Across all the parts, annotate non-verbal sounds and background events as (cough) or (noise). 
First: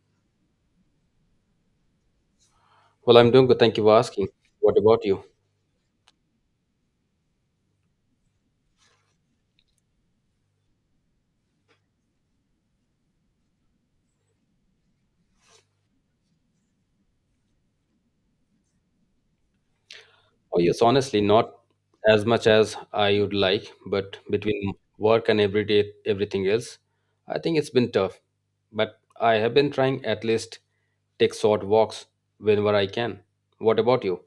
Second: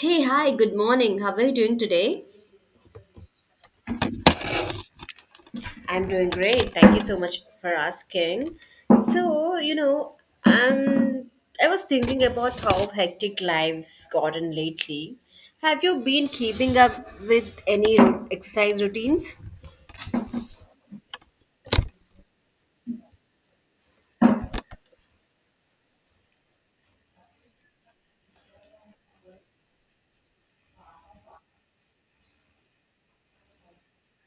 Hey, hi, good morning. How are you doing today? Well, I'm doing good. Thank you for asking. What about you? I'm doing great. Thank you so much for asking. So, um, I was thinking about how hectic lives gotten lately. Have you been keeping up with any exercise routines? Oh, yes, honestly, not as much as I would like, but between work and everyday everything else, I think it's been tough. But I have been trying at least take short walks whenever I can. What about you?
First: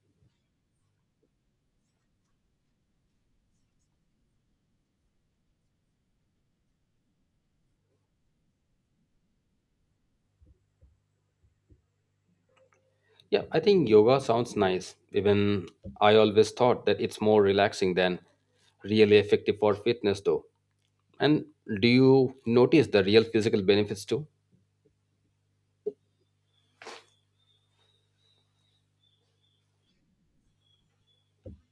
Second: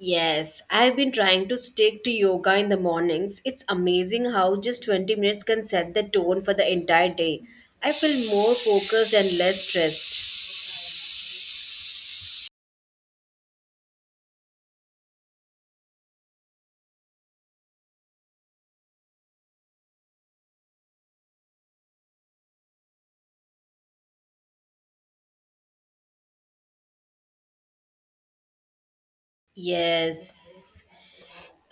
Yes, I've been trying to stick to yoga in the mornings. It's amazing how just 20 minutes can set the tone for the entire day. I feel more focused and less stressed. Yeah, I think yoga sounds nice. Even I always thought that it's more relaxing than really effective for fitness though. And do you notice the real physical benefits too? Yes.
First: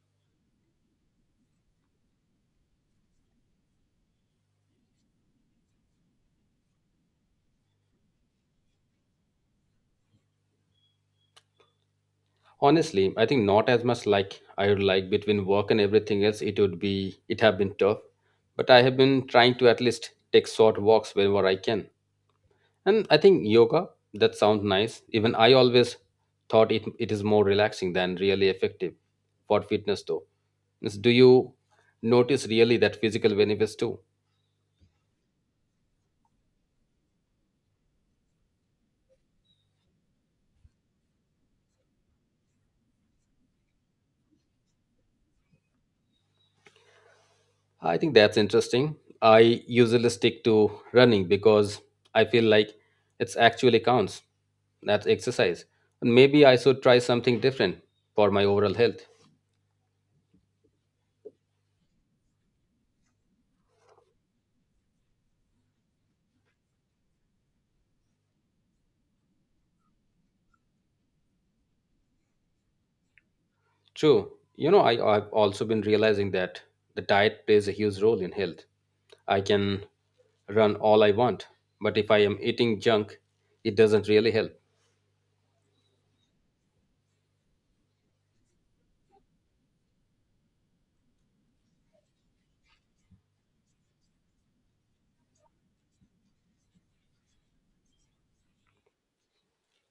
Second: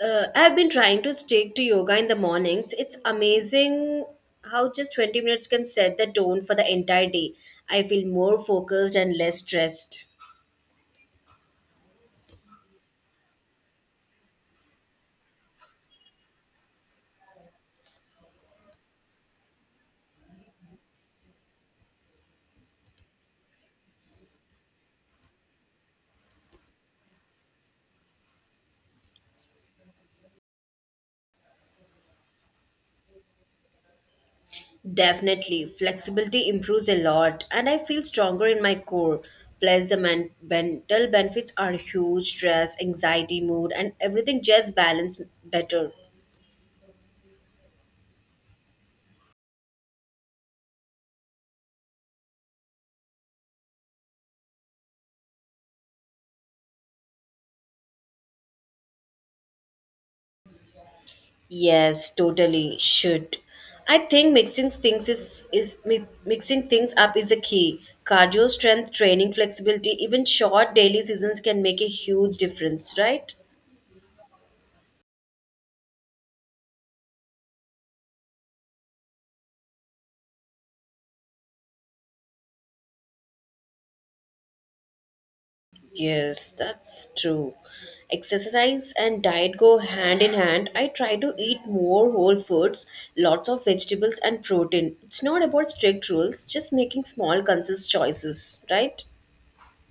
I've been trying to stick to yoga in the mornings. It's amazing how just 20 minutes can set the tone for the entire day. I feel more focused and less stressed. Honestly, I think not as much like I would like between work and everything else. It would be it have been tough, but I have been trying to at least take short walks whenever I can. And I think yoga that sounds nice. Even I always thought it is more relaxing than really effective for fitness though. Means, do you notice really that physical benefits too? Definitely, flexibility improves a lot, and I feel stronger in my core. Plus, the mental benefits are huge stress, anxiety, mood, and everything just balance better. I think that's interesting. I usually stick to running because I feel like it's actually counts. That's exercise. And maybe I should try something different for my overall health. Yes, totally should. I think mixing things up is the key. Cardio, strength training, flexibility, even short daily seasons can make a huge difference, right? True. You know, I've also been realizing that the diet plays a huge role in health. I can run all I want, but if I am eating junk, it doesn't really help. Yes, that's true. Exercise and diet go hand in hand. I try to eat more whole foods, lots of vegetables and protein. It's not about strict rules, just making small conscious choices, right?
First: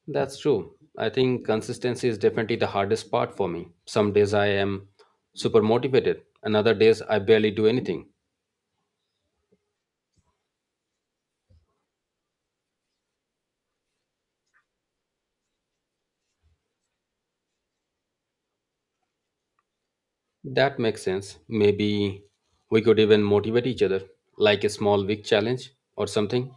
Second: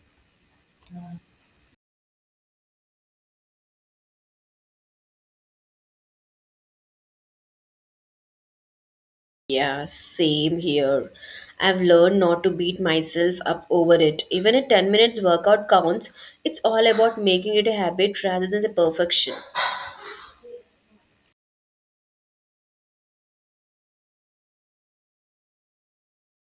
That's true. I think consistency is definitely the hardest part for me. Some days I am super motivated, and other days I barely do anything. Yeah, same here. I've learned not to beat myself up over it. Even a 10 minutes workout counts. It's all about making it a habit rather than the perfection. That makes sense. Maybe we could even motivate each other, like a small week challenge or something.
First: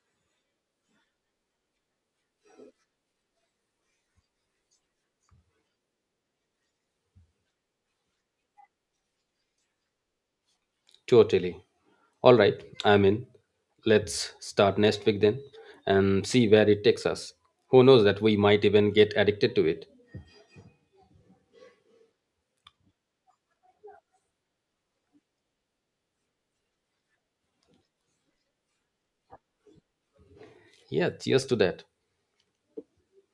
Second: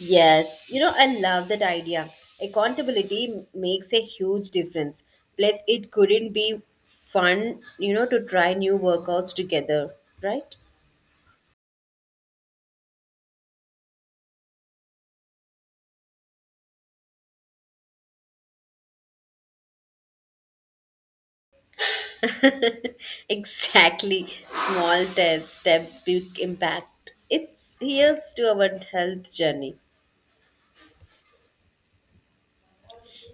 Yes, you know, I love that idea. Accountability makes a huge difference. Plus, it couldn't be fun, you know, to try new workouts together, right? Totally. All right, I'm in. Let's start next week then and see where it takes us. Who knows that we might even get addicted to it. (laughs) Exactly. Small steps, big impact. It's here's to our health journey. Yeah, cheers to that.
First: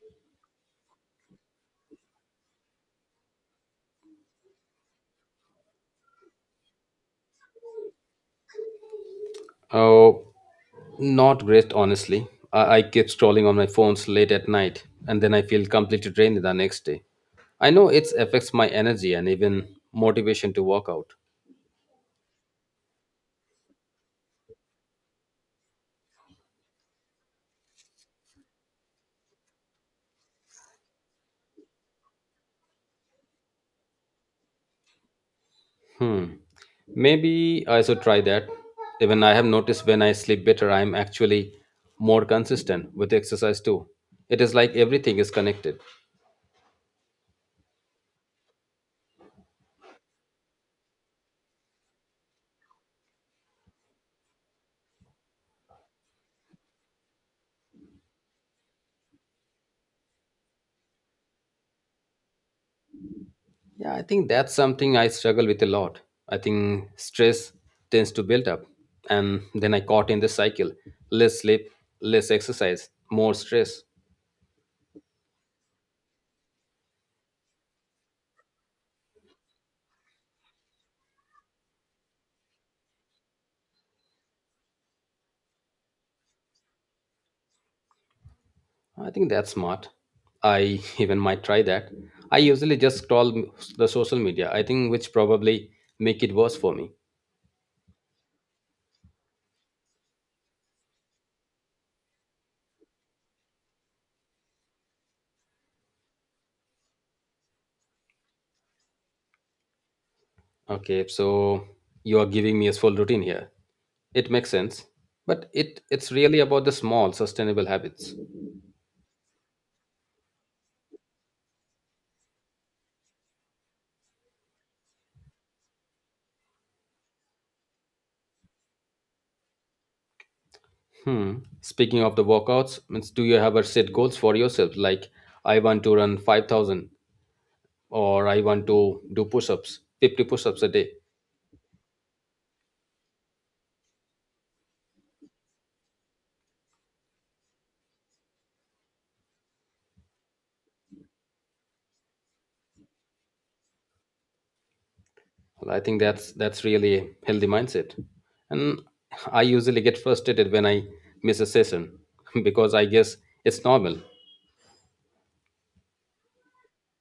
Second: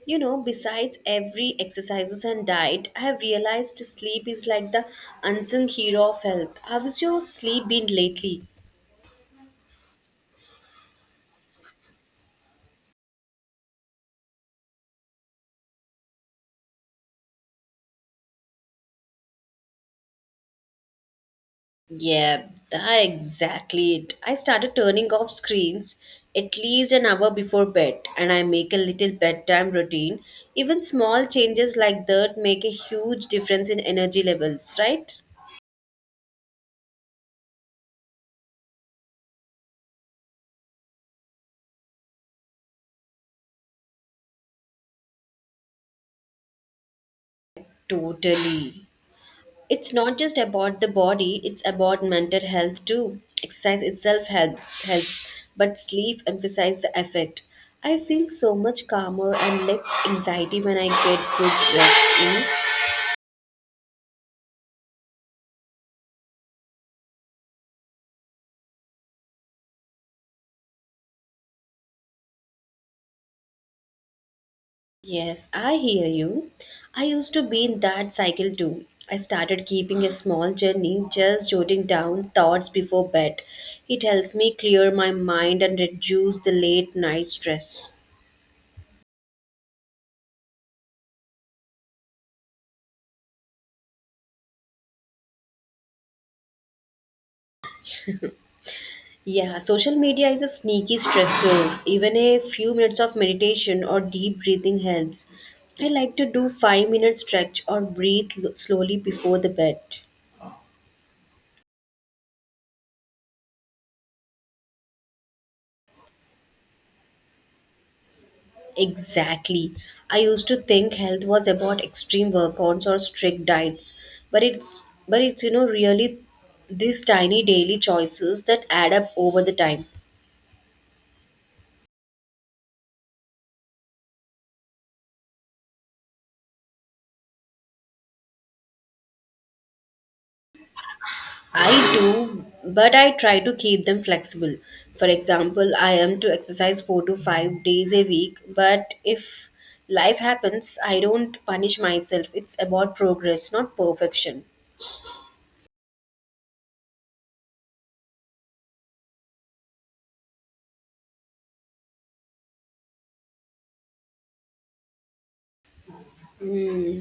You know, besides every exercises and diet, I have realized sleep is like the unsung hero of health. How is your sleep been lately? Oh, not great, honestly. I keep scrolling on my phones late at night, and then I feel completely drained the next day. I know it affects my energy and even motivation to work out. Yeah, that exactly it. I started turning off screens at least an hour before bed and I make a little bedtime routine. Even small changes like that make a huge difference in energy levels, right? Hmm. Maybe I should try that. Even I have noticed when I sleep better, I'm actually more consistent with exercise too. It is like everything is connected. Totally. It's not just about the body, it's about mental health too. Exercise itself helps but sleep emphasizes the effect. I feel so much calmer and less anxiety when I get good rest in. Yeah, I think that's something I struggle with a lot. I think stress tends to build up, and then I caught in the cycle less sleep, less exercise, more stress. Yes, I hear you. I used to be in that cycle too. I started keeping a small journey, just jotting down thoughts before bed. It helps me clear my mind and reduce the late night stress. I think that's smart. I (laughs) even might try that. I usually just the social media, I think, which probably make it worse for me. Yeah, social media is a sneaky stressor. Even a few minutes of meditation or deep breathing helps. I like to do 5-minute stretch or breathe slowly before the bed. Okay, so you are giving me a full routine here. It makes sense, but it's really about the small, sustainable habits. Exactly. I used to think health was about extreme workouts or strict diets, but it's really these tiny daily choices that add up over the time. Hmm. Speaking of the workouts, means do you ever set goals for yourself like I want to run 5000 or I want to do push-ups, 50 push-ups a day. I do, but I try to keep them flexible. For example, I am to exercise 4 to 5 days a week, but if life happens, I don't punish myself. It's about progress, not perfection. Well, I think that's really a healthy mindset. And I usually get frustrated when I miss a session (laughs) because I guess it's normal. Mm,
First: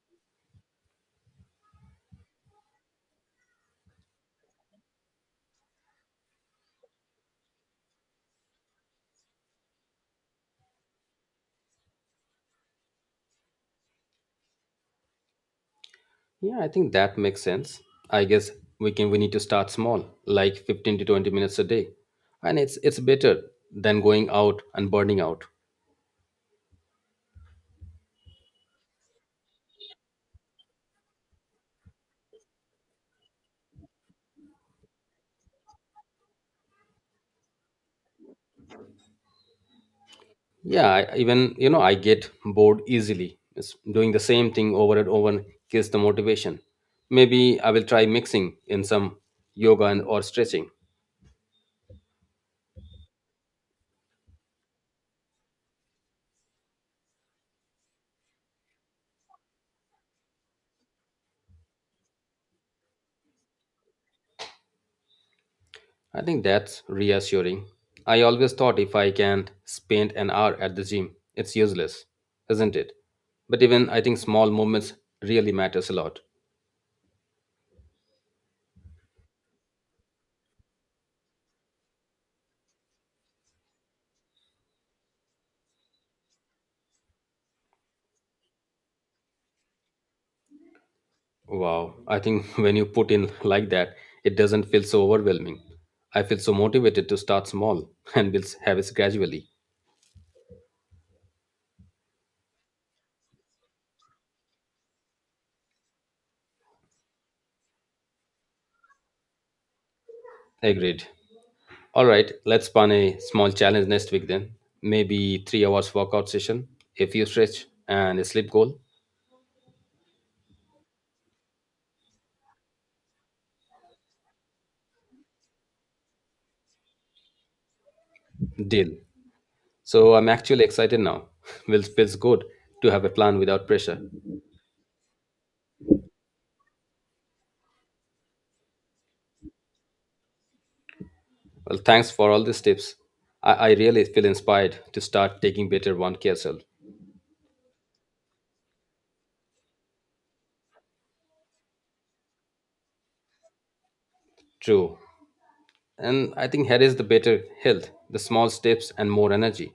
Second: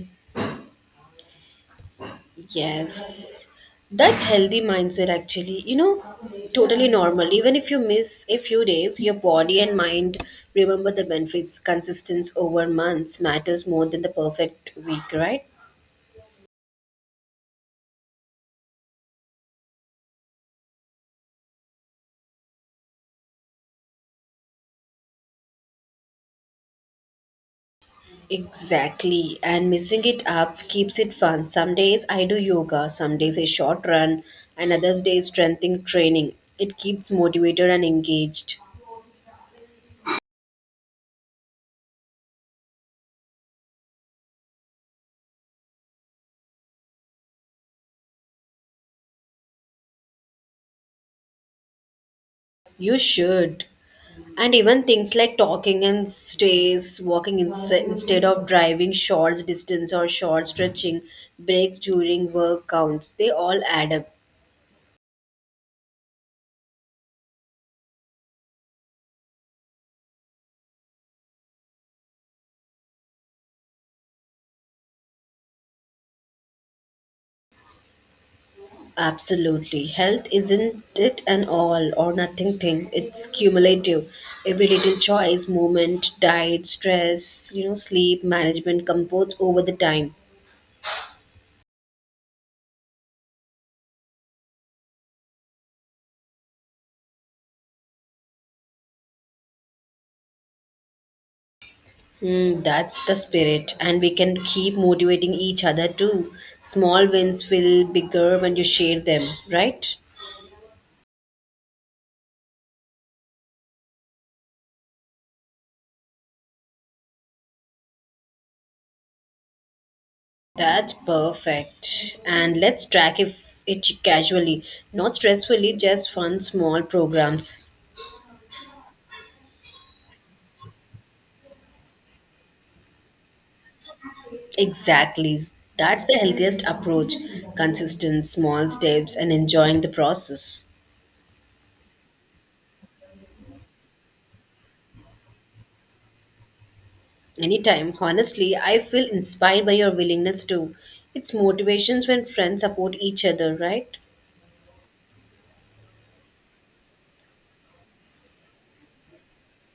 yes. That's healthy mindset actually. You know, totally normal. Even if you miss a few days, your body and mind remember the benefits. Consistency over months matters more than the perfect week, right? Yeah, I think that makes sense. I guess we need to start small, like 15 to 20 minutes a day. And it's better than going out and burning out. Exactly, and missing it up keeps it fun. Some days I do yoga, some days a short run, and others days strengthening training. It keeps motivated and engaged. Yeah, I, even you know, I get bored easily. It's doing the same thing over and over kills the motivation. Maybe I will try mixing in some yoga and or stretching. You should. And even things like talking and stays, walking instead of driving short distance or short stretching, breaks during work counts, they all add up. I think that's reassuring. I always thought if I can't spend an hour at the gym, it's useless, isn't it? But even I think small movements really matters a lot. Absolutely. Health isn't it an all or nothing thing. It's cumulative. Every little choice, movement, diet, stress, you know, sleep, management compounds over the time. Wow, I think (laughs) when you put in like that, it doesn't feel so overwhelming. I feel so motivated to start small (laughs) and will have it gradually. Hmm, that's the spirit. And we can keep motivating each other too. Small wins feel bigger when you share them, right? Agreed. All right, let's plan a small challenge next week then. Maybe 3 hours workout session, a few stretch, and a sleep goal. That's perfect. And let's track if it casually, not stressfully, just fun small programs. Deal. So I'm actually excited now. (laughs) Well, feels good to have a plan without pressure. Exactly. That's the healthiest approach. Consistent small steps and enjoying the process. Well, thanks for all these tips. I really feel inspired to start taking better one care self. Anytime, honestly, I feel inspired by your willingness to. It's motivations when friends support each other, right? True. And I think here is the better health, the small steps and more energy.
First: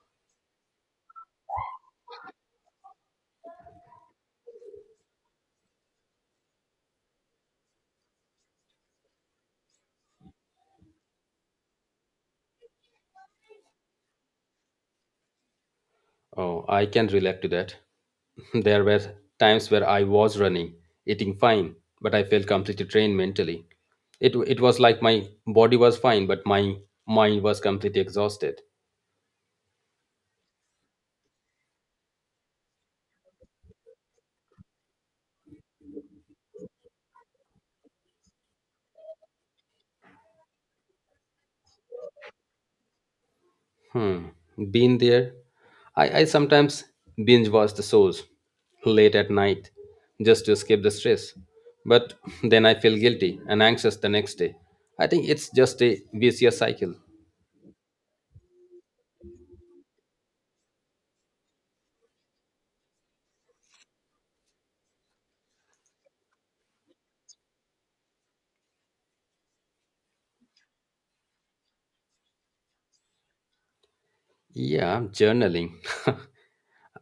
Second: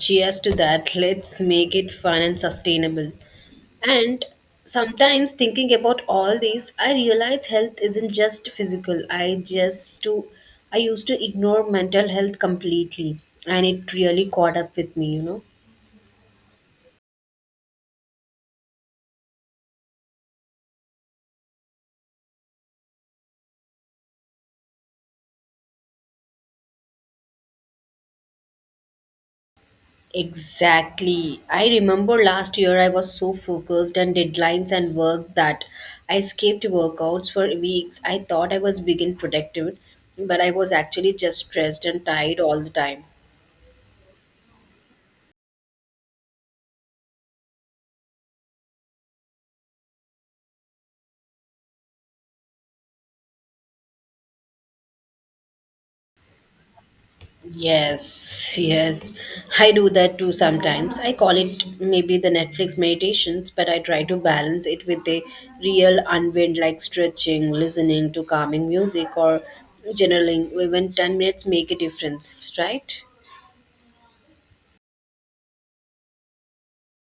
Cheers to that. Let's make it fun and sustainable. And sometimes thinking about all this, I realize health isn't just physical. I just to I used to ignore mental health completely and it really caught up with me, you know. Oh, I can relate to that. (laughs) There were times where I was running, eating fine, but I felt completely drained mentally. It was like my body was fine, but my mind was completely exhausted. Exactly. I remember last year I was so focused on deadlines and work that I skipped workouts for weeks. I thought I was big and productive, but I was actually just stressed and tired all the time. Hmm, been there. I sometimes binge watch the shows late at night just to escape the stress. But (laughs) then I feel guilty and anxious the next day. I think it's just a vicious cycle. Yes, yes. I do that too sometimes. I call it maybe the Netflix meditations, but I try to balance it with a real unwind like stretching, listening to calming music, or journaling. Even 10 minutes make a difference, right? Yeah, journaling. (laughs)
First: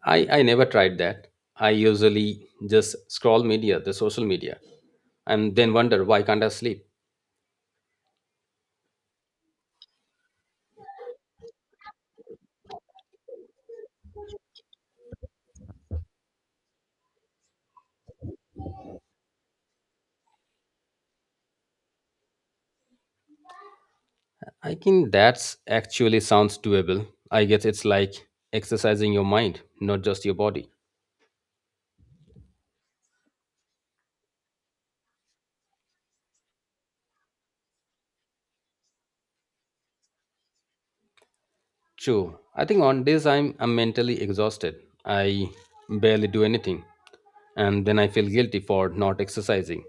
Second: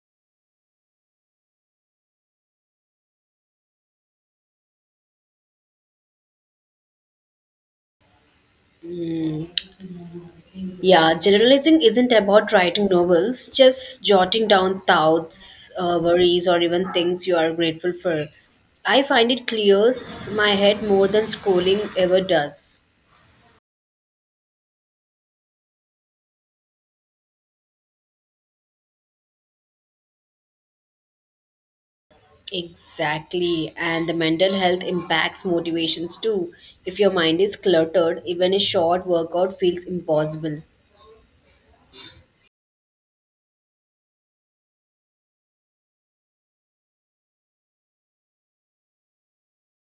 I never tried that. I usually just the social media, and then wonder why can't I sleep. Mm. Yeah, generalizing isn't about writing novels, just jotting down thoughts, worries, or even things you are grateful for. I find it clears my head more than scrolling ever does. I think that's actually sounds doable. I guess it's like exercising your mind, not just your body. Exactly, and the mental health impacts motivations too. If your mind is cluttered, even a short workout feels impossible. True. I think on days I'm mentally exhausted. I barely do anything. And then I feel guilty for not exercising.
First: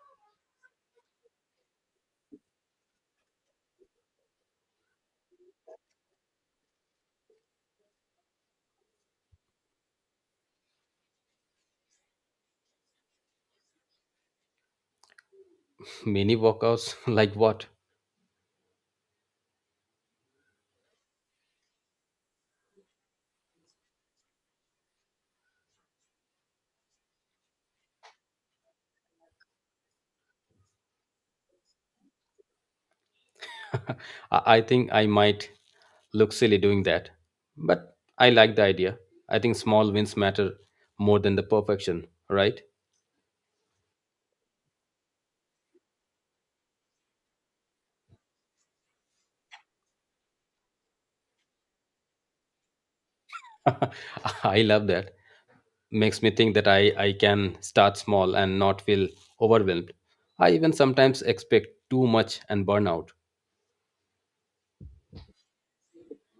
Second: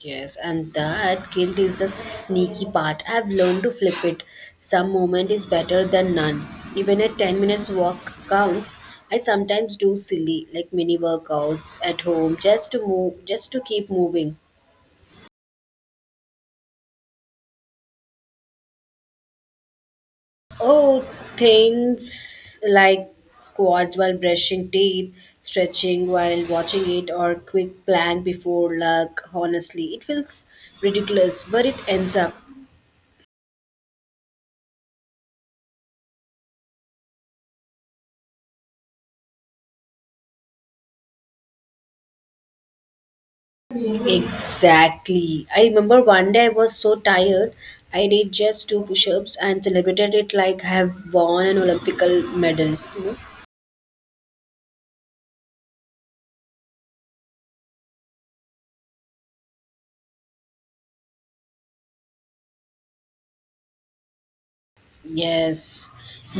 Yes, and that guilt is the sneaky part. I've learned to flip it. Some moment is better than none. Even a 10 minutes walk counts. I sometimes do silly, like mini workouts at home, just to move, just to keep moving. Mini workouts (laughs) like what? Oh, things like squats while brushing teeth, stretching while watching it, or quick plank before luck. Honestly, it feels ridiculous, but it ends up. (laughs) I think I might look silly doing that, but I like the idea. I think small wins matter more than the perfection, right? Exactly. I remember one day I was so tired, I did just two push ups and celebrated it like I have won an Olympic medal. You know? (laughs) I love that. Makes me think that I can start small and not feel overwhelmed. I even sometimes expect too much and burn out. Yes.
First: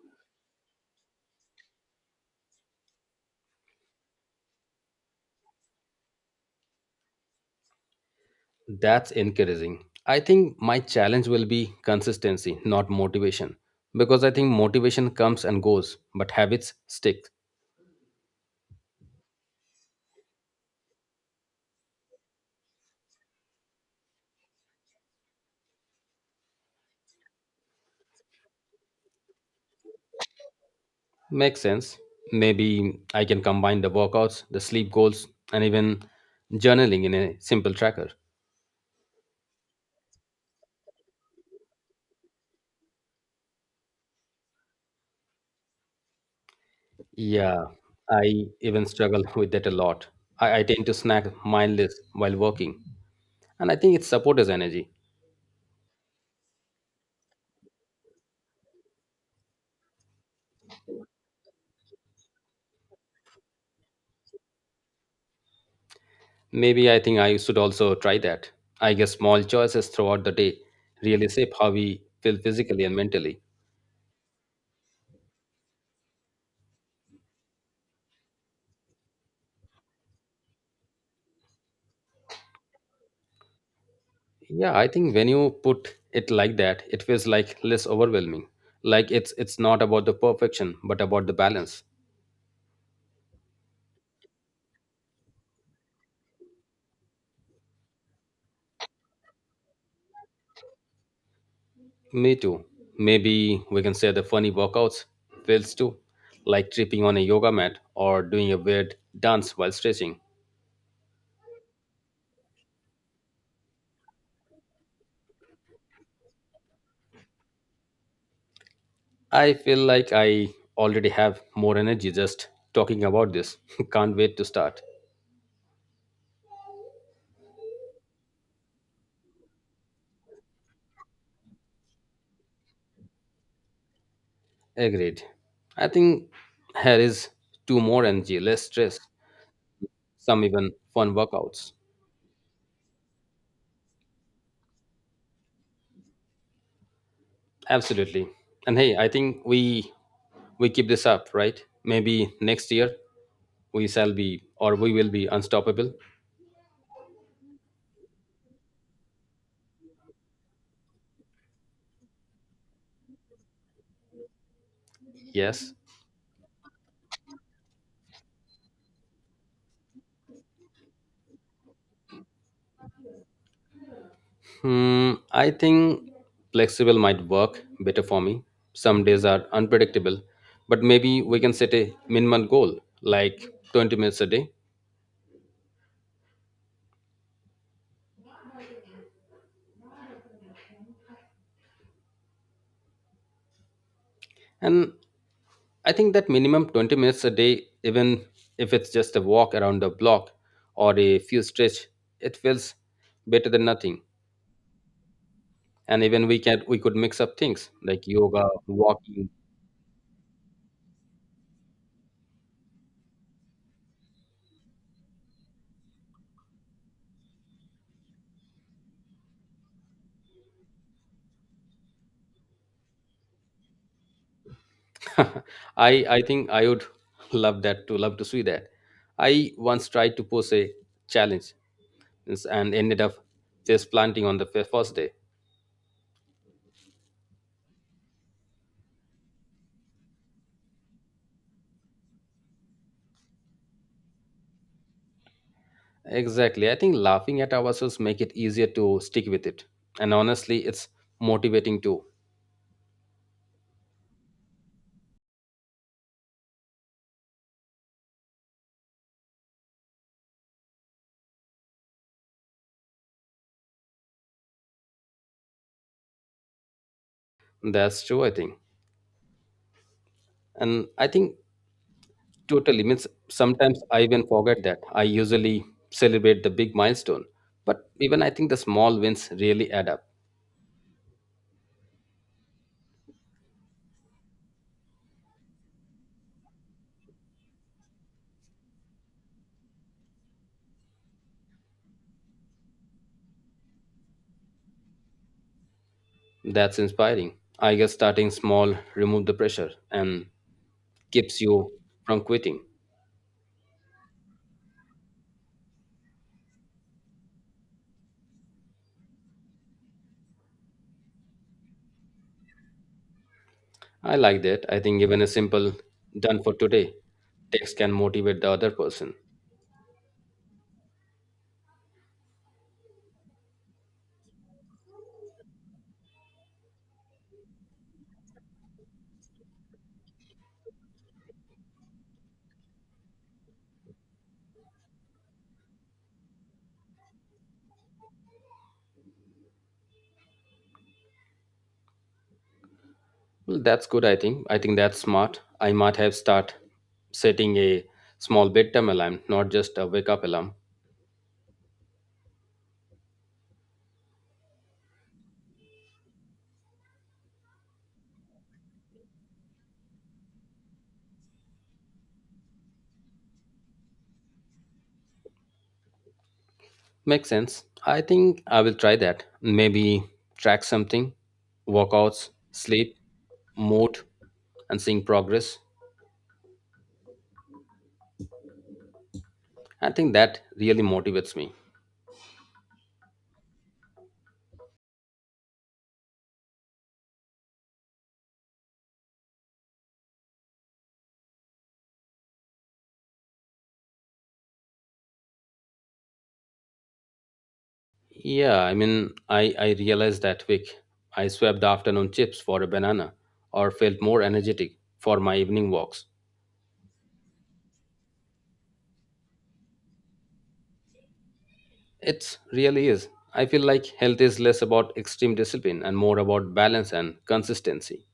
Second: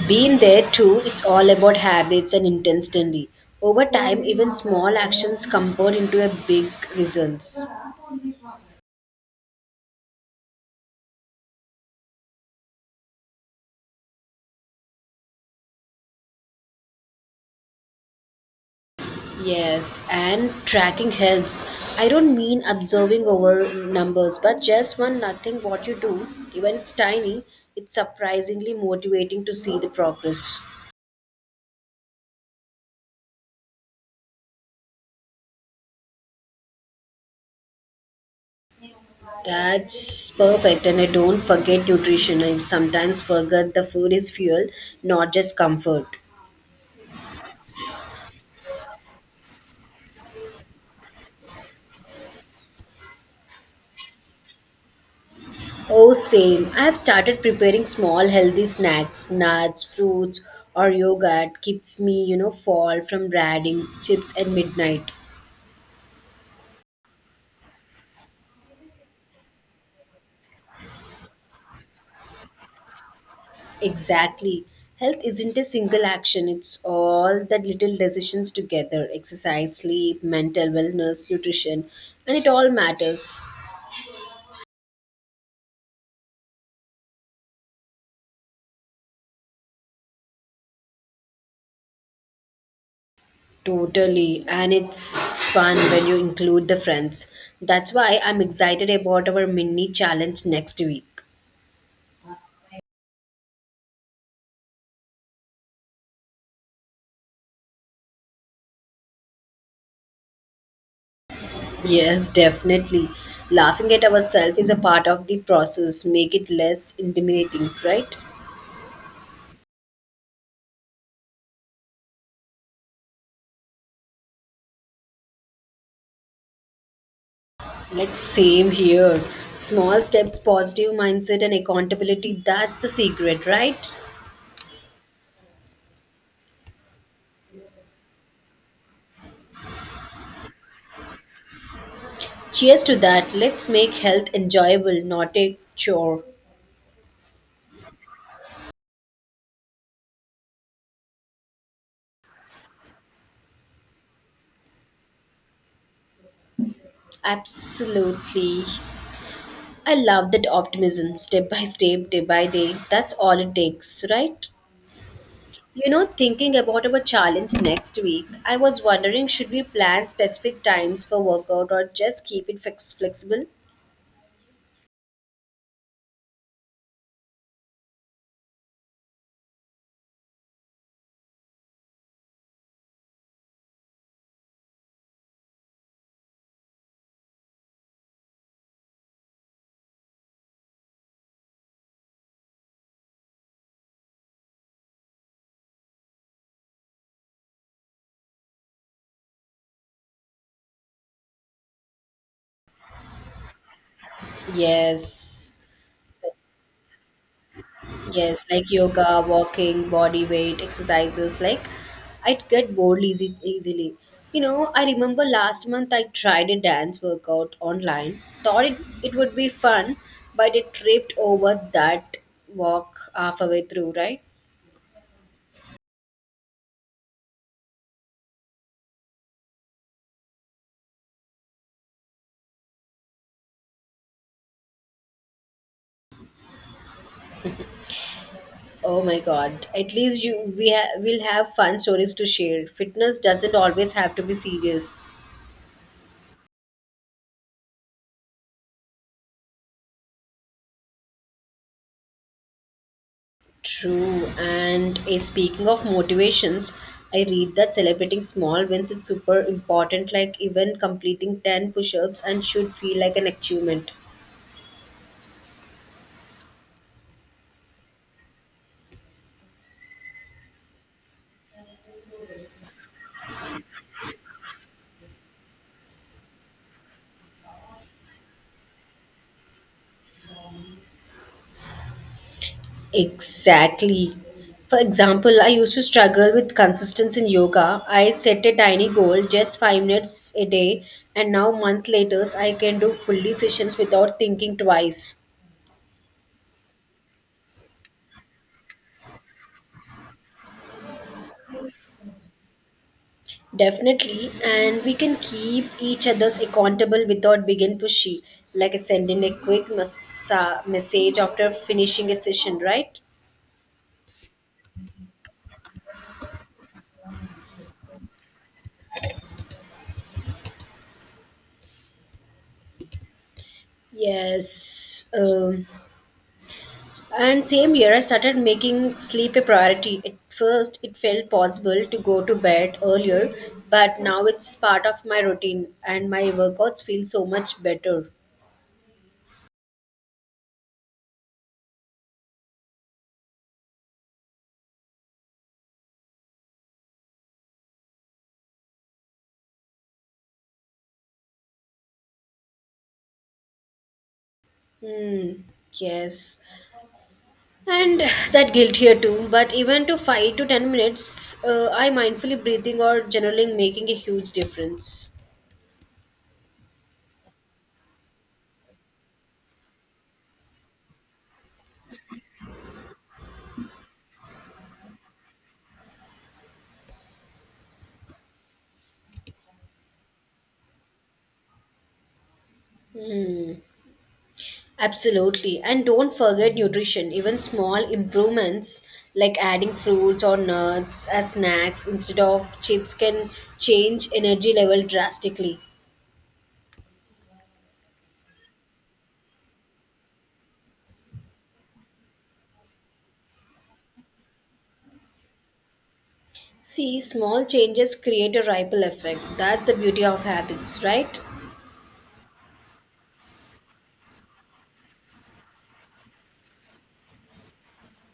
Being there too, it's all about habits and intensity. Over time, even small actions compound into a big results. That's encouraging. I think my challenge will be consistency, not motivation. Because I think motivation comes and goes, but habits stick. Yes, and tracking helps. I don't mean observing over numbers, but just one nothing what you do, even it's tiny, it's surprisingly motivating to see the progress. Makes sense. Maybe I can combine the workouts, the sleep goals, and even journaling in a simple tracker. That's perfect, and I don't forget nutrition. I sometimes forget the food is fuel, not just comfort. Yeah, I even struggle (laughs) with that a lot. I tend to snack mindless while working, and I think it supports energy. Oh, same. I have started preparing small healthy snacks, nuts, fruits, or yogurt keeps me, you know, fall from raiding chips at midnight. Maybe I think I should also try that. I guess small choices throughout the day really shape how we feel physically and mentally. Exactly. Health isn't a single action, it's all the little decisions together exercise, sleep, mental wellness, nutrition, and it all matters. Yeah, I think when you put it like that, it feels like less overwhelming. Like it's not about the perfection, but about the balance. Totally. And it's fun when you include the friends. That's why I'm excited about our mini challenge next week. Me too. Maybe we can share the funny workouts fails too, like tripping on a yoga mat or doing a weird dance while stretching. Yes, definitely. Laughing at ourselves is a part of the process, make it less intimidating, right? I feel like I already have more energy just talking about this. (laughs) Can't wait to start. Like same here. Small steps, positive mindset and accountability, that's the secret, right? Agreed. I think here is two more energy, less stress, some even fun workouts. Cheers to that. Let's make health enjoyable, not a chore. Absolutely. And hey, I think we keep this up, right? Maybe next year we will be unstoppable. Absolutely. I love that optimism, step by step, day by day. That's all it takes, right? Yes. You know, thinking about our challenge next week, I was wondering should we plan specific times for workout or just keep it flexible? Hmm, I think flexible might work better for me. Some days are unpredictable, but maybe we can set a minimum goal like 20 minutes a day. And I think that minimum 20 minutes a day, even if it's just a walk around the block or a few stretch, it feels better than nothing. Yes. And even we could mix up things like Yes, yoga, like yoga, walking, walking, body weight, exercises, like I'd get bored easily. You know, I remember last month I tried a dance workout online, thought it, it would be fun, but it tripped over that walk halfway through, right? (laughs) I I think I would (laughs) love to see that. I once tried to pose a challenge and ended up face planting on the first day. Oh my god. At least you we will have fun stories to share. Fitness doesn't always have to be serious. Exactly. I think laughing at ourselves make it easier to stick with it. And honestly, it's motivating too. True. And eh, speaking of motivations, I read that celebrating small wins is super important, like even completing 10 push ups and should feel like an achievement. That's true, I think. And I think totally means sometimes I even forget that. I usually celebrate the big milestone. But even I think the small wins really add up. Exactly. For example, I used to struggle with consistency in yoga. I set a tiny goal, just 5 minutes a day, and now month later, I can do fully sessions without thinking twice. That's inspiring. I guess starting small remove the pressure and keeps you from quitting. Definitely, and we can keep each other's accountable without being pushy, like sending a quick massa message after finishing a session, right? I like that. I think even a simple done for today text can motivate the other person. Yes. And same year, I started making sleep a priority. At first, it felt possible to go to bed earlier, but now it's part of my routine, and my workouts feel so much better. Well, that's good, I think. I think that's smart. I might have start setting a small bedtime alarm, not just a wake up alarm. Hmm. Yes. And that guilt here too, but even to 5 to 10 minutes, I mindfully breathing or journaling making a huge difference. Makes sense. I think I will try that. Maybe track something, workouts, sleep, mood, and seeing progress. I think that really motivates me. Absolutely. And don't forget nutrition. Even small improvements like adding fruits or nuts as snacks instead of chips can change energy level drastically. Yeah, I mean, I realized that quick. I swapped the afternoon chips for a banana or felt more energetic for my evening walks. See, small changes create a ripple effect. That's the beauty of habits, right? It really is. I feel like health is less about extreme discipline and more about balance and consistency.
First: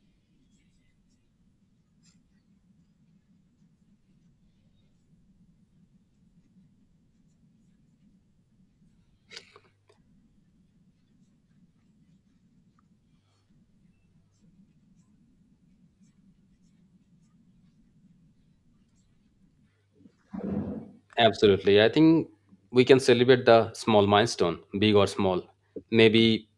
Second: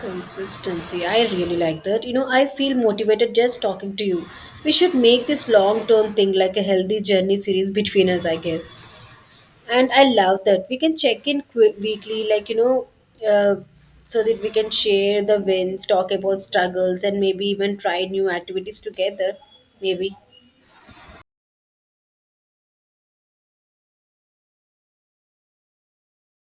Consistency. I really like that. You know, I feel motivated just talking to you. We should make this long term thing like a healthy journey series between us, I guess. And I love that. We can check in weekly, like, uh, so that we can share the wins, talk about struggles, and maybe even try new activities together. Maybe. Absolutely. I think we can celebrate the small milestone, big or small. Maybe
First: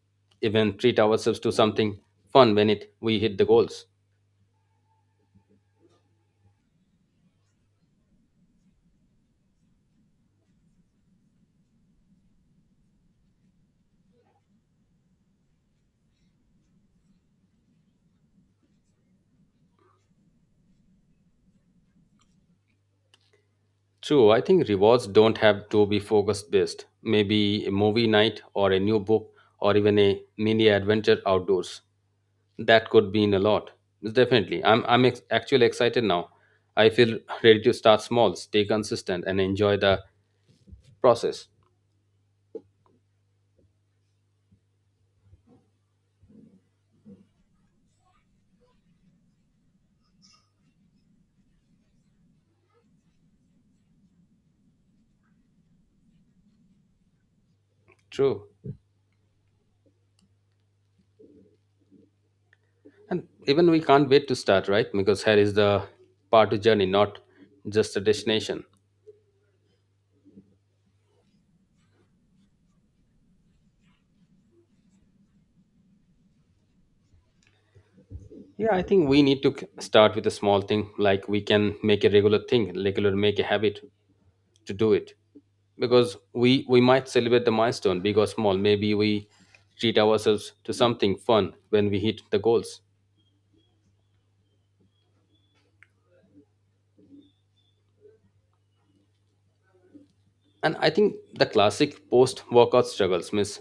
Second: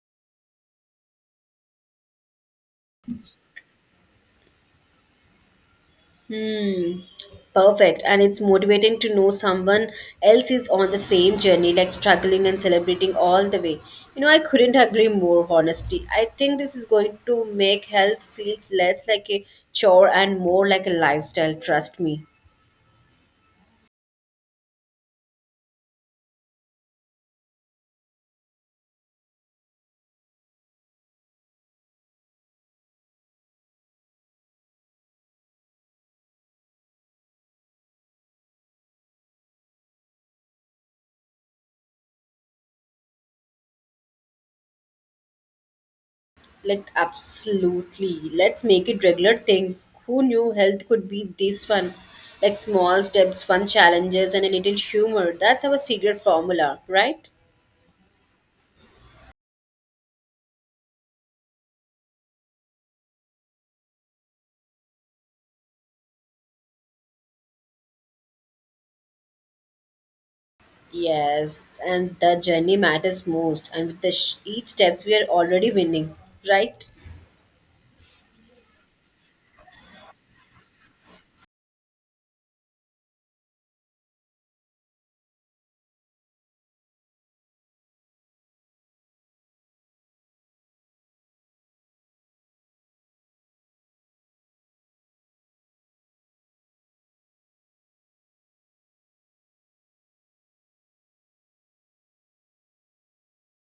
even treat ourselves to something fun when it we hit the goals. Hmm. Perfect. And it's motivating to know someone else is on the same journey, like struggling and celebrating all the way. You know, I couldn't agree more, honestly. I think this is going to make health feels less like a chore and more like a lifestyle, trust me. True, I think rewards don't have to be focused based. Maybe a movie night or a new book or even a mini adventure outdoors. That could mean a lot. Definitely. Actually excited now. I feel ready to start small, stay consistent and enjoy the process. Like absolutely. Let's make it regular thing. Who knew health could be this fun? Like small steps, fun challenges and a little humor. That's our secret formula, right? True. And even we can't wait to start, right? Because here is the part of journey, not just a destination. Yes, and the journey matters most. And with the each steps, we are already winning, right? Yeah, I think we need to start with a small thing, like we can make a regular thing, regular, make a habit to do it, because we might celebrate the milestone, big or small. Maybe we treat ourselves to something fun when we hit the goals. And I think the classic post workout struggles means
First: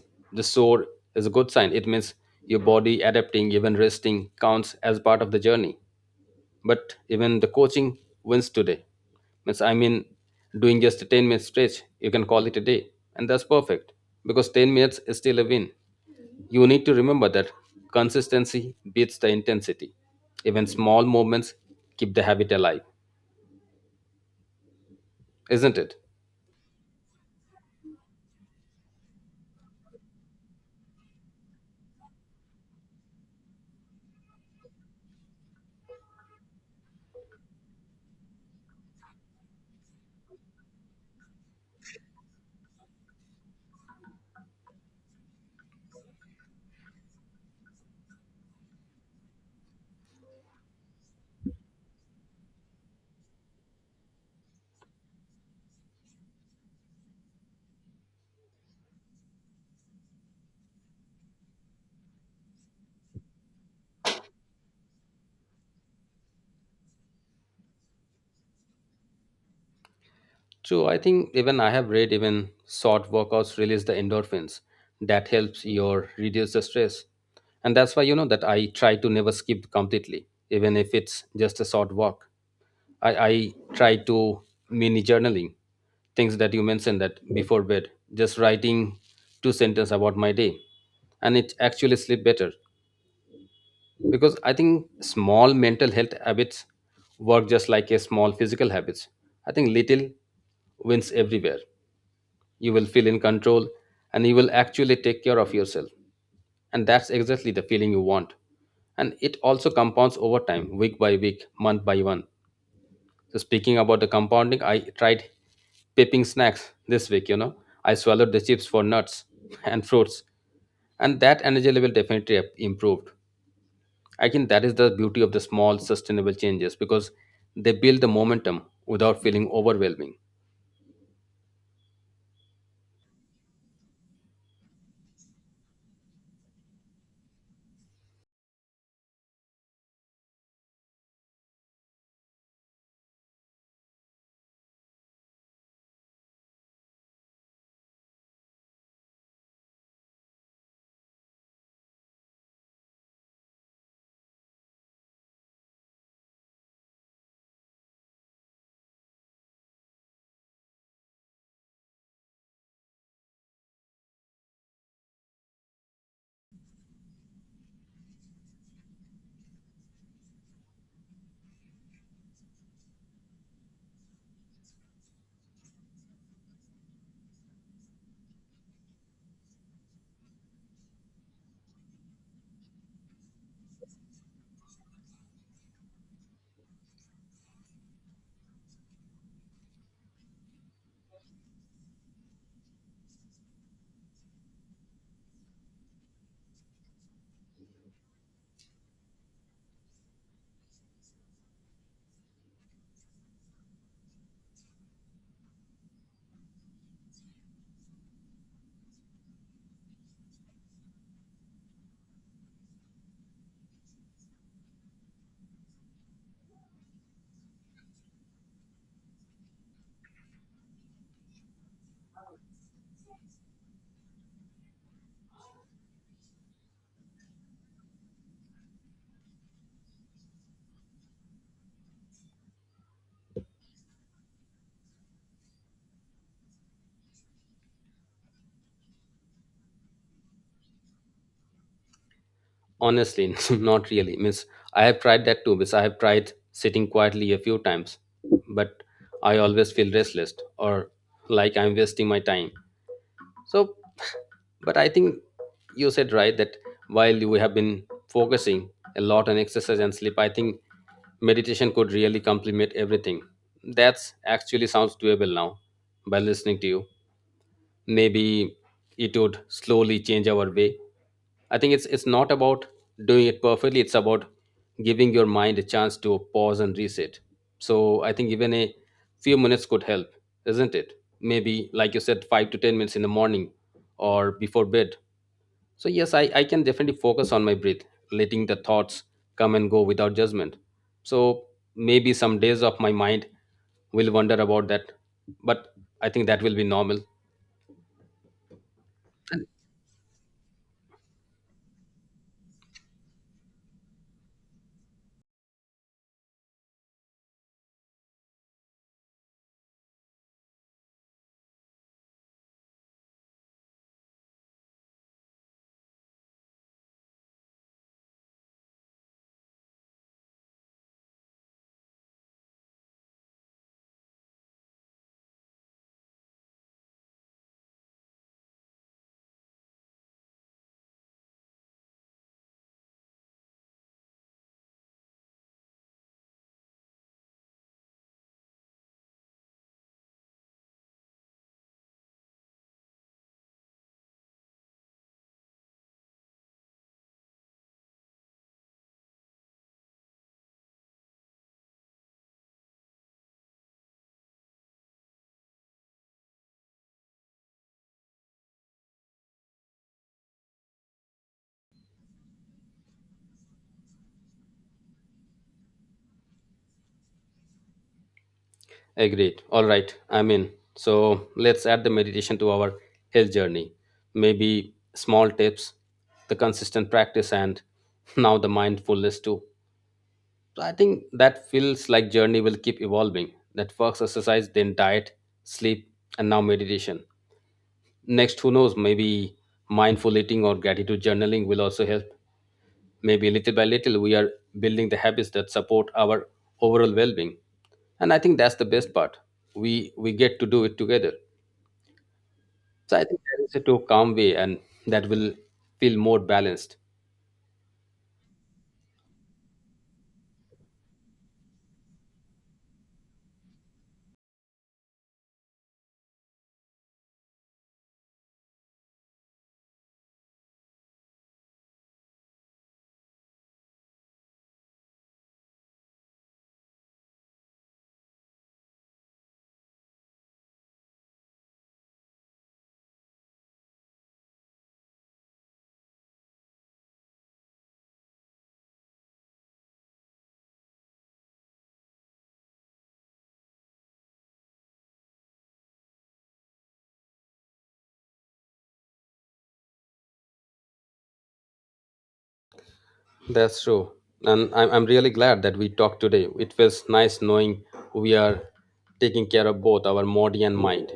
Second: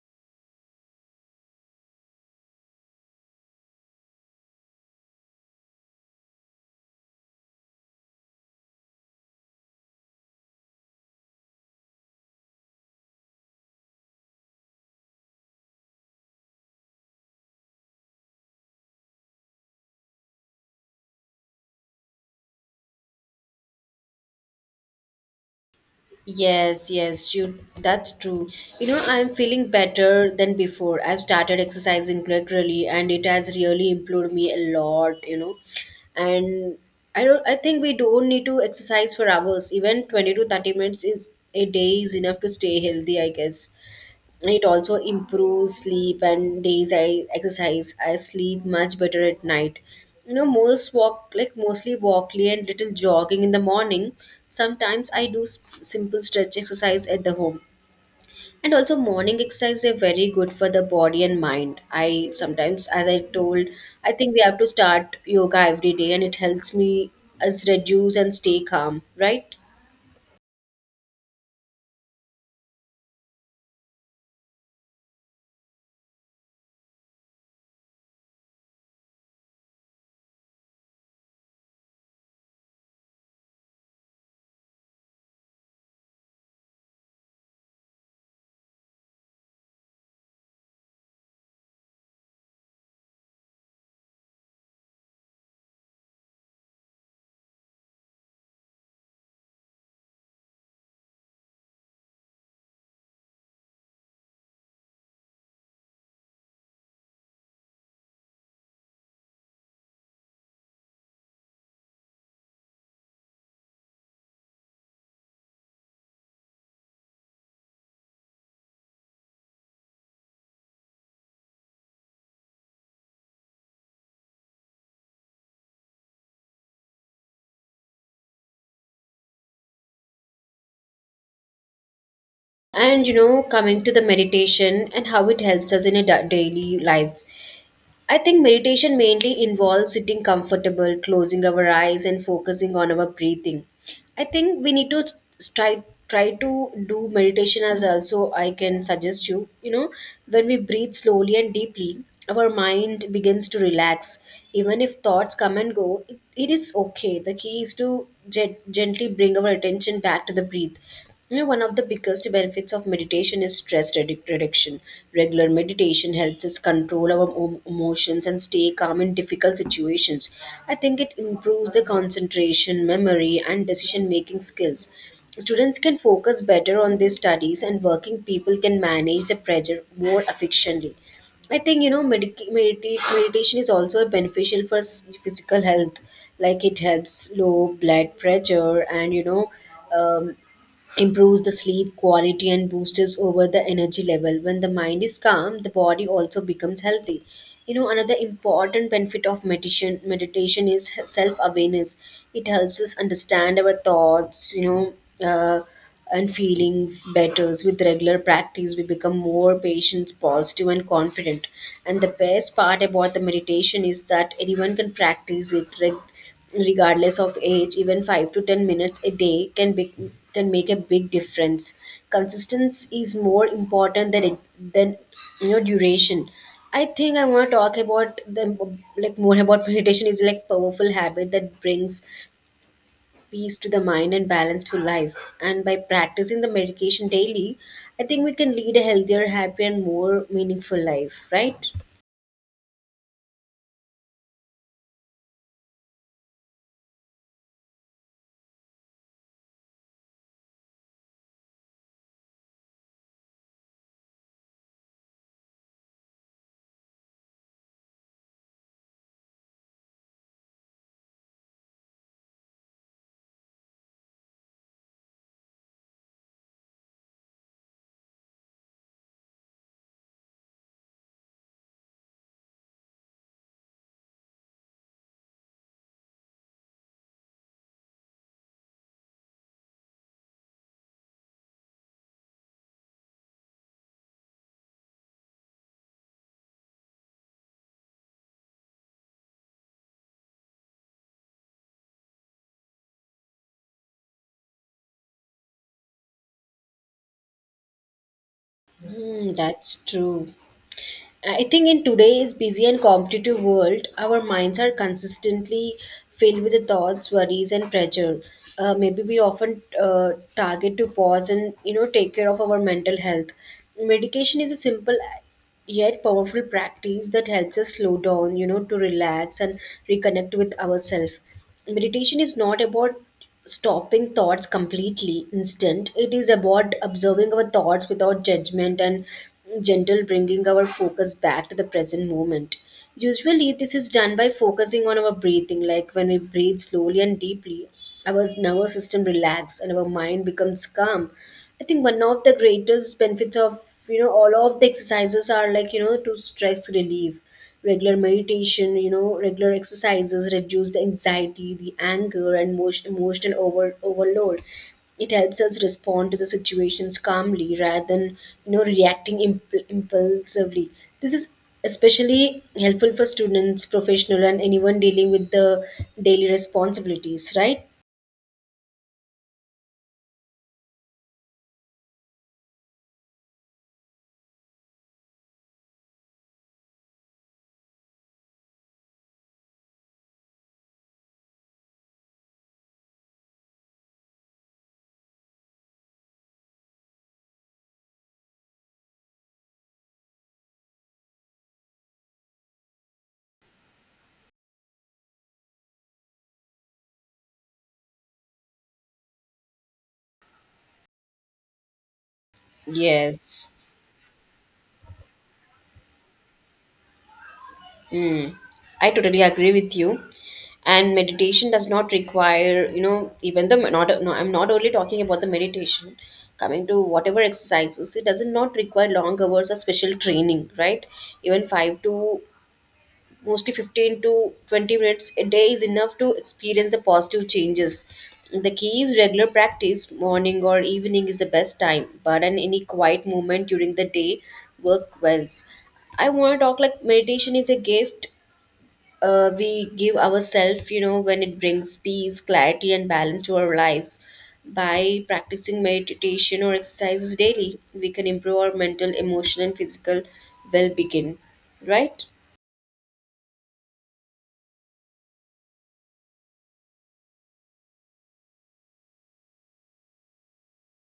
the sore is a good sign. It means your body adapting. Even resting counts as part of the journey. But even the coaching wins today means, doing just a 10-minute stretch, you can call it a day and that's perfect, because 10 minutes is still a win. You need to remember that consistency beats the intensity. Even small movements keep the habit alive, isn't it? Yes, yes, you. That's true. You know, I'm feeling better than before. I've started exercising regularly, and it has really improved me a lot. You know, and I think we don't need to exercise for hours. Even 20 to 30 minutes is a day is enough to stay healthy, I guess. It also improves sleep, and days I exercise I sleep much better at night. You know, mostly walking and little jogging in the morning. Sometimes I do simple stretch exercise at the home. And also morning exercise are very good for the body and mind. I sometimes, as I told, I think we have to start yoga every day, and it helps me as reduce and stay calm, right? True, I think even I have read even short workouts release the endorphins that helps your reduce the stress. And that's why that I try to never skip completely, even if it's just a short walk. I try to mini journaling, things that you mentioned, that before bed, just writing two sentences about my day. And it actually sleep better, because I think small mental health habits work just like a small physical habits. I think little wins everywhere, you will feel in control and you will actually take care of yourself, and that's exactly the feeling you want. And it also compounds over time, week by week, month by month. So speaking about the compounding, I tried pipping snacks this week, I swallowed the chips for nuts (laughs) and fruits, and that energy level definitely improved. I think that is the beauty of the small sustainable changes, because they build the momentum without feeling overwhelming. And you know, coming to the meditation and how it helps us in a daily lives, I think meditation mainly involves sitting comfortable, closing our eyes, and focusing on our breathing. I think we need to try try to do meditation as also I can suggest you. You know, when we breathe slowly and deeply, our mind begins to relax. Even if thoughts come and go, it is okay. The key is to gently bring our attention back to the breath. You know, one of the biggest benefits of meditation is stress reduction. Regular meditation helps us control our emotions and stay calm in difficult situations. I think it improves the concentration, memory, and decision making skills. Students can focus better on their studies, and working people can manage the pressure more efficiently. I think, you know, meditation is also beneficial for physical health, like it helps low blood pressure and, you know, um, improves the sleep quality and boosts over the energy level. When the mind is calm, the body also becomes healthy. You know, another important benefit of meditation is self awareness. It helps us understand our thoughts, you know, uh, and feelings better. With regular practice we become more patient, positive and confident. And the best part about the meditation is that anyone can practice it, regardless of age. Even 5 to 10 minutes a day can make a big difference. Consistency is more important than than you know, duration. I think I want to talk about the, like, more about meditation is like powerful habit that brings peace to the mind and balance to life, and by practicing the meditation daily, I think we can lead a healthier, happier and more meaningful life, right? Honestly, (laughs) not really. Means I have tried that too. Means I have tried sitting quietly a few times, but I always feel restless or like I'm wasting my time. So, but I think you said right that while we have been focusing a lot on exercise and sleep, I think meditation could really complement everything. That's actually sounds doable now by listening to you. Maybe it would slowly change our way. I think it's not about doing it perfectly, it's about giving your mind a chance to pause and reset. So I think even a few minutes could help, isn't it? Maybe like you said, 5 to 10 minutes in the morning or before bed. So yes, I can definitely focus on my breath, letting the thoughts come and go without judgment. So maybe some days of my mind will wonder about that, but I think that will be normal. Hmm, that's true. I think in today's busy and competitive world, our minds are consistently filled with the thoughts, worries, and pressure. Maybe we often target to pause and, you know, take care of our mental health. Medication is a simple yet powerful practice that helps us slow down, you know, to relax and reconnect with ourselves. Meditation is not about stopping thoughts completely instant, it is about observing our thoughts without judgment and gentle bringing our focus back to the present moment. Usually, this is done by focusing on our breathing, like when we breathe slowly and deeply, our nervous system relaxes and our mind becomes calm. I think one of the greatest benefits of, you know, all of the exercises are, like, you know, to stress relief. Regular meditation, you know, regular exercises reduce the anxiety, the anger and emotional overload. It helps us respond to the situations calmly rather than, you know, reacting impulsively. This is especially helpful for students, professional and anyone dealing with the daily responsibilities, right? Agreed. All right. I'm in. So let's add the meditation to our health journey. Maybe small tips, the consistent practice, and (laughs) now the mindfulness too. So I think that feels like journey will keep evolving. That first exercise, then diet, sleep, and now meditation. Next, who knows? Maybe mindful eating or gratitude journaling will also help. Maybe little by little, we are building the habits that support our overall well-being, and I think that's the best part. We get to do it together. So I think there is a Yes. to calm way, and that will feel more balanced. Mm, I totally agree with you. And meditation does not require, you know, even the not. No, I'm not only talking about the meditation. Coming to whatever exercises, it doesn't not require long hours or special training, right? Even five to mostly 15 to 20 minutes a day is enough to experience the positive changes. The key is regular practice. Morning or evening is the best time, but an any quiet moment during the day work wells. I want to talk, like, meditation is a gift we give ourselves, you know, when it brings peace, clarity, and balance to our lives. By practicing meditation or exercises daily, we can improve our mental, emotional, and physical well being, right? That's true. And I'm really glad that we talked today. It feels nice knowing we are taking care of both our body and mind.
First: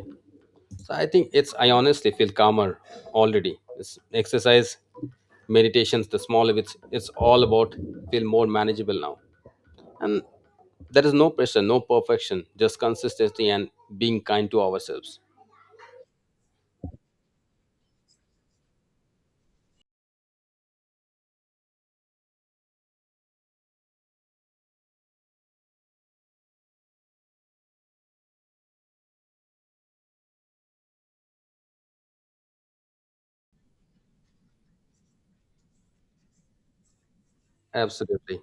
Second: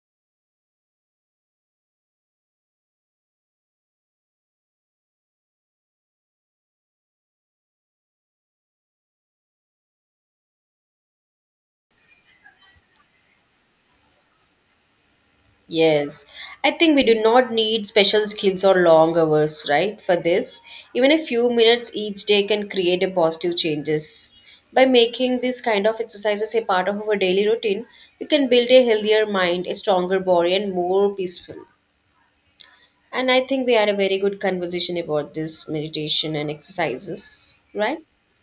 So I think it's, I honestly feel calmer already. It's exercise, meditations, the small of it's all about feel more manageable now. And there is no pressure, no perfection, just consistency and being kind to ourselves. Yes, I think we do not need special skills or long hours, right? For this, even a few minutes each day can create a positive changes. By making these kind of exercises a part of our daily routine, we can build a healthier mind, a stronger body, and more peaceful. And I think we had a very good conversation about this meditation and exercises, right? Absolutely.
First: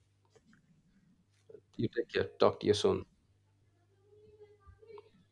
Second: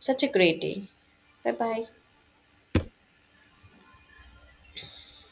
Such a great day. Bye bye. You take care. Talk to you soon.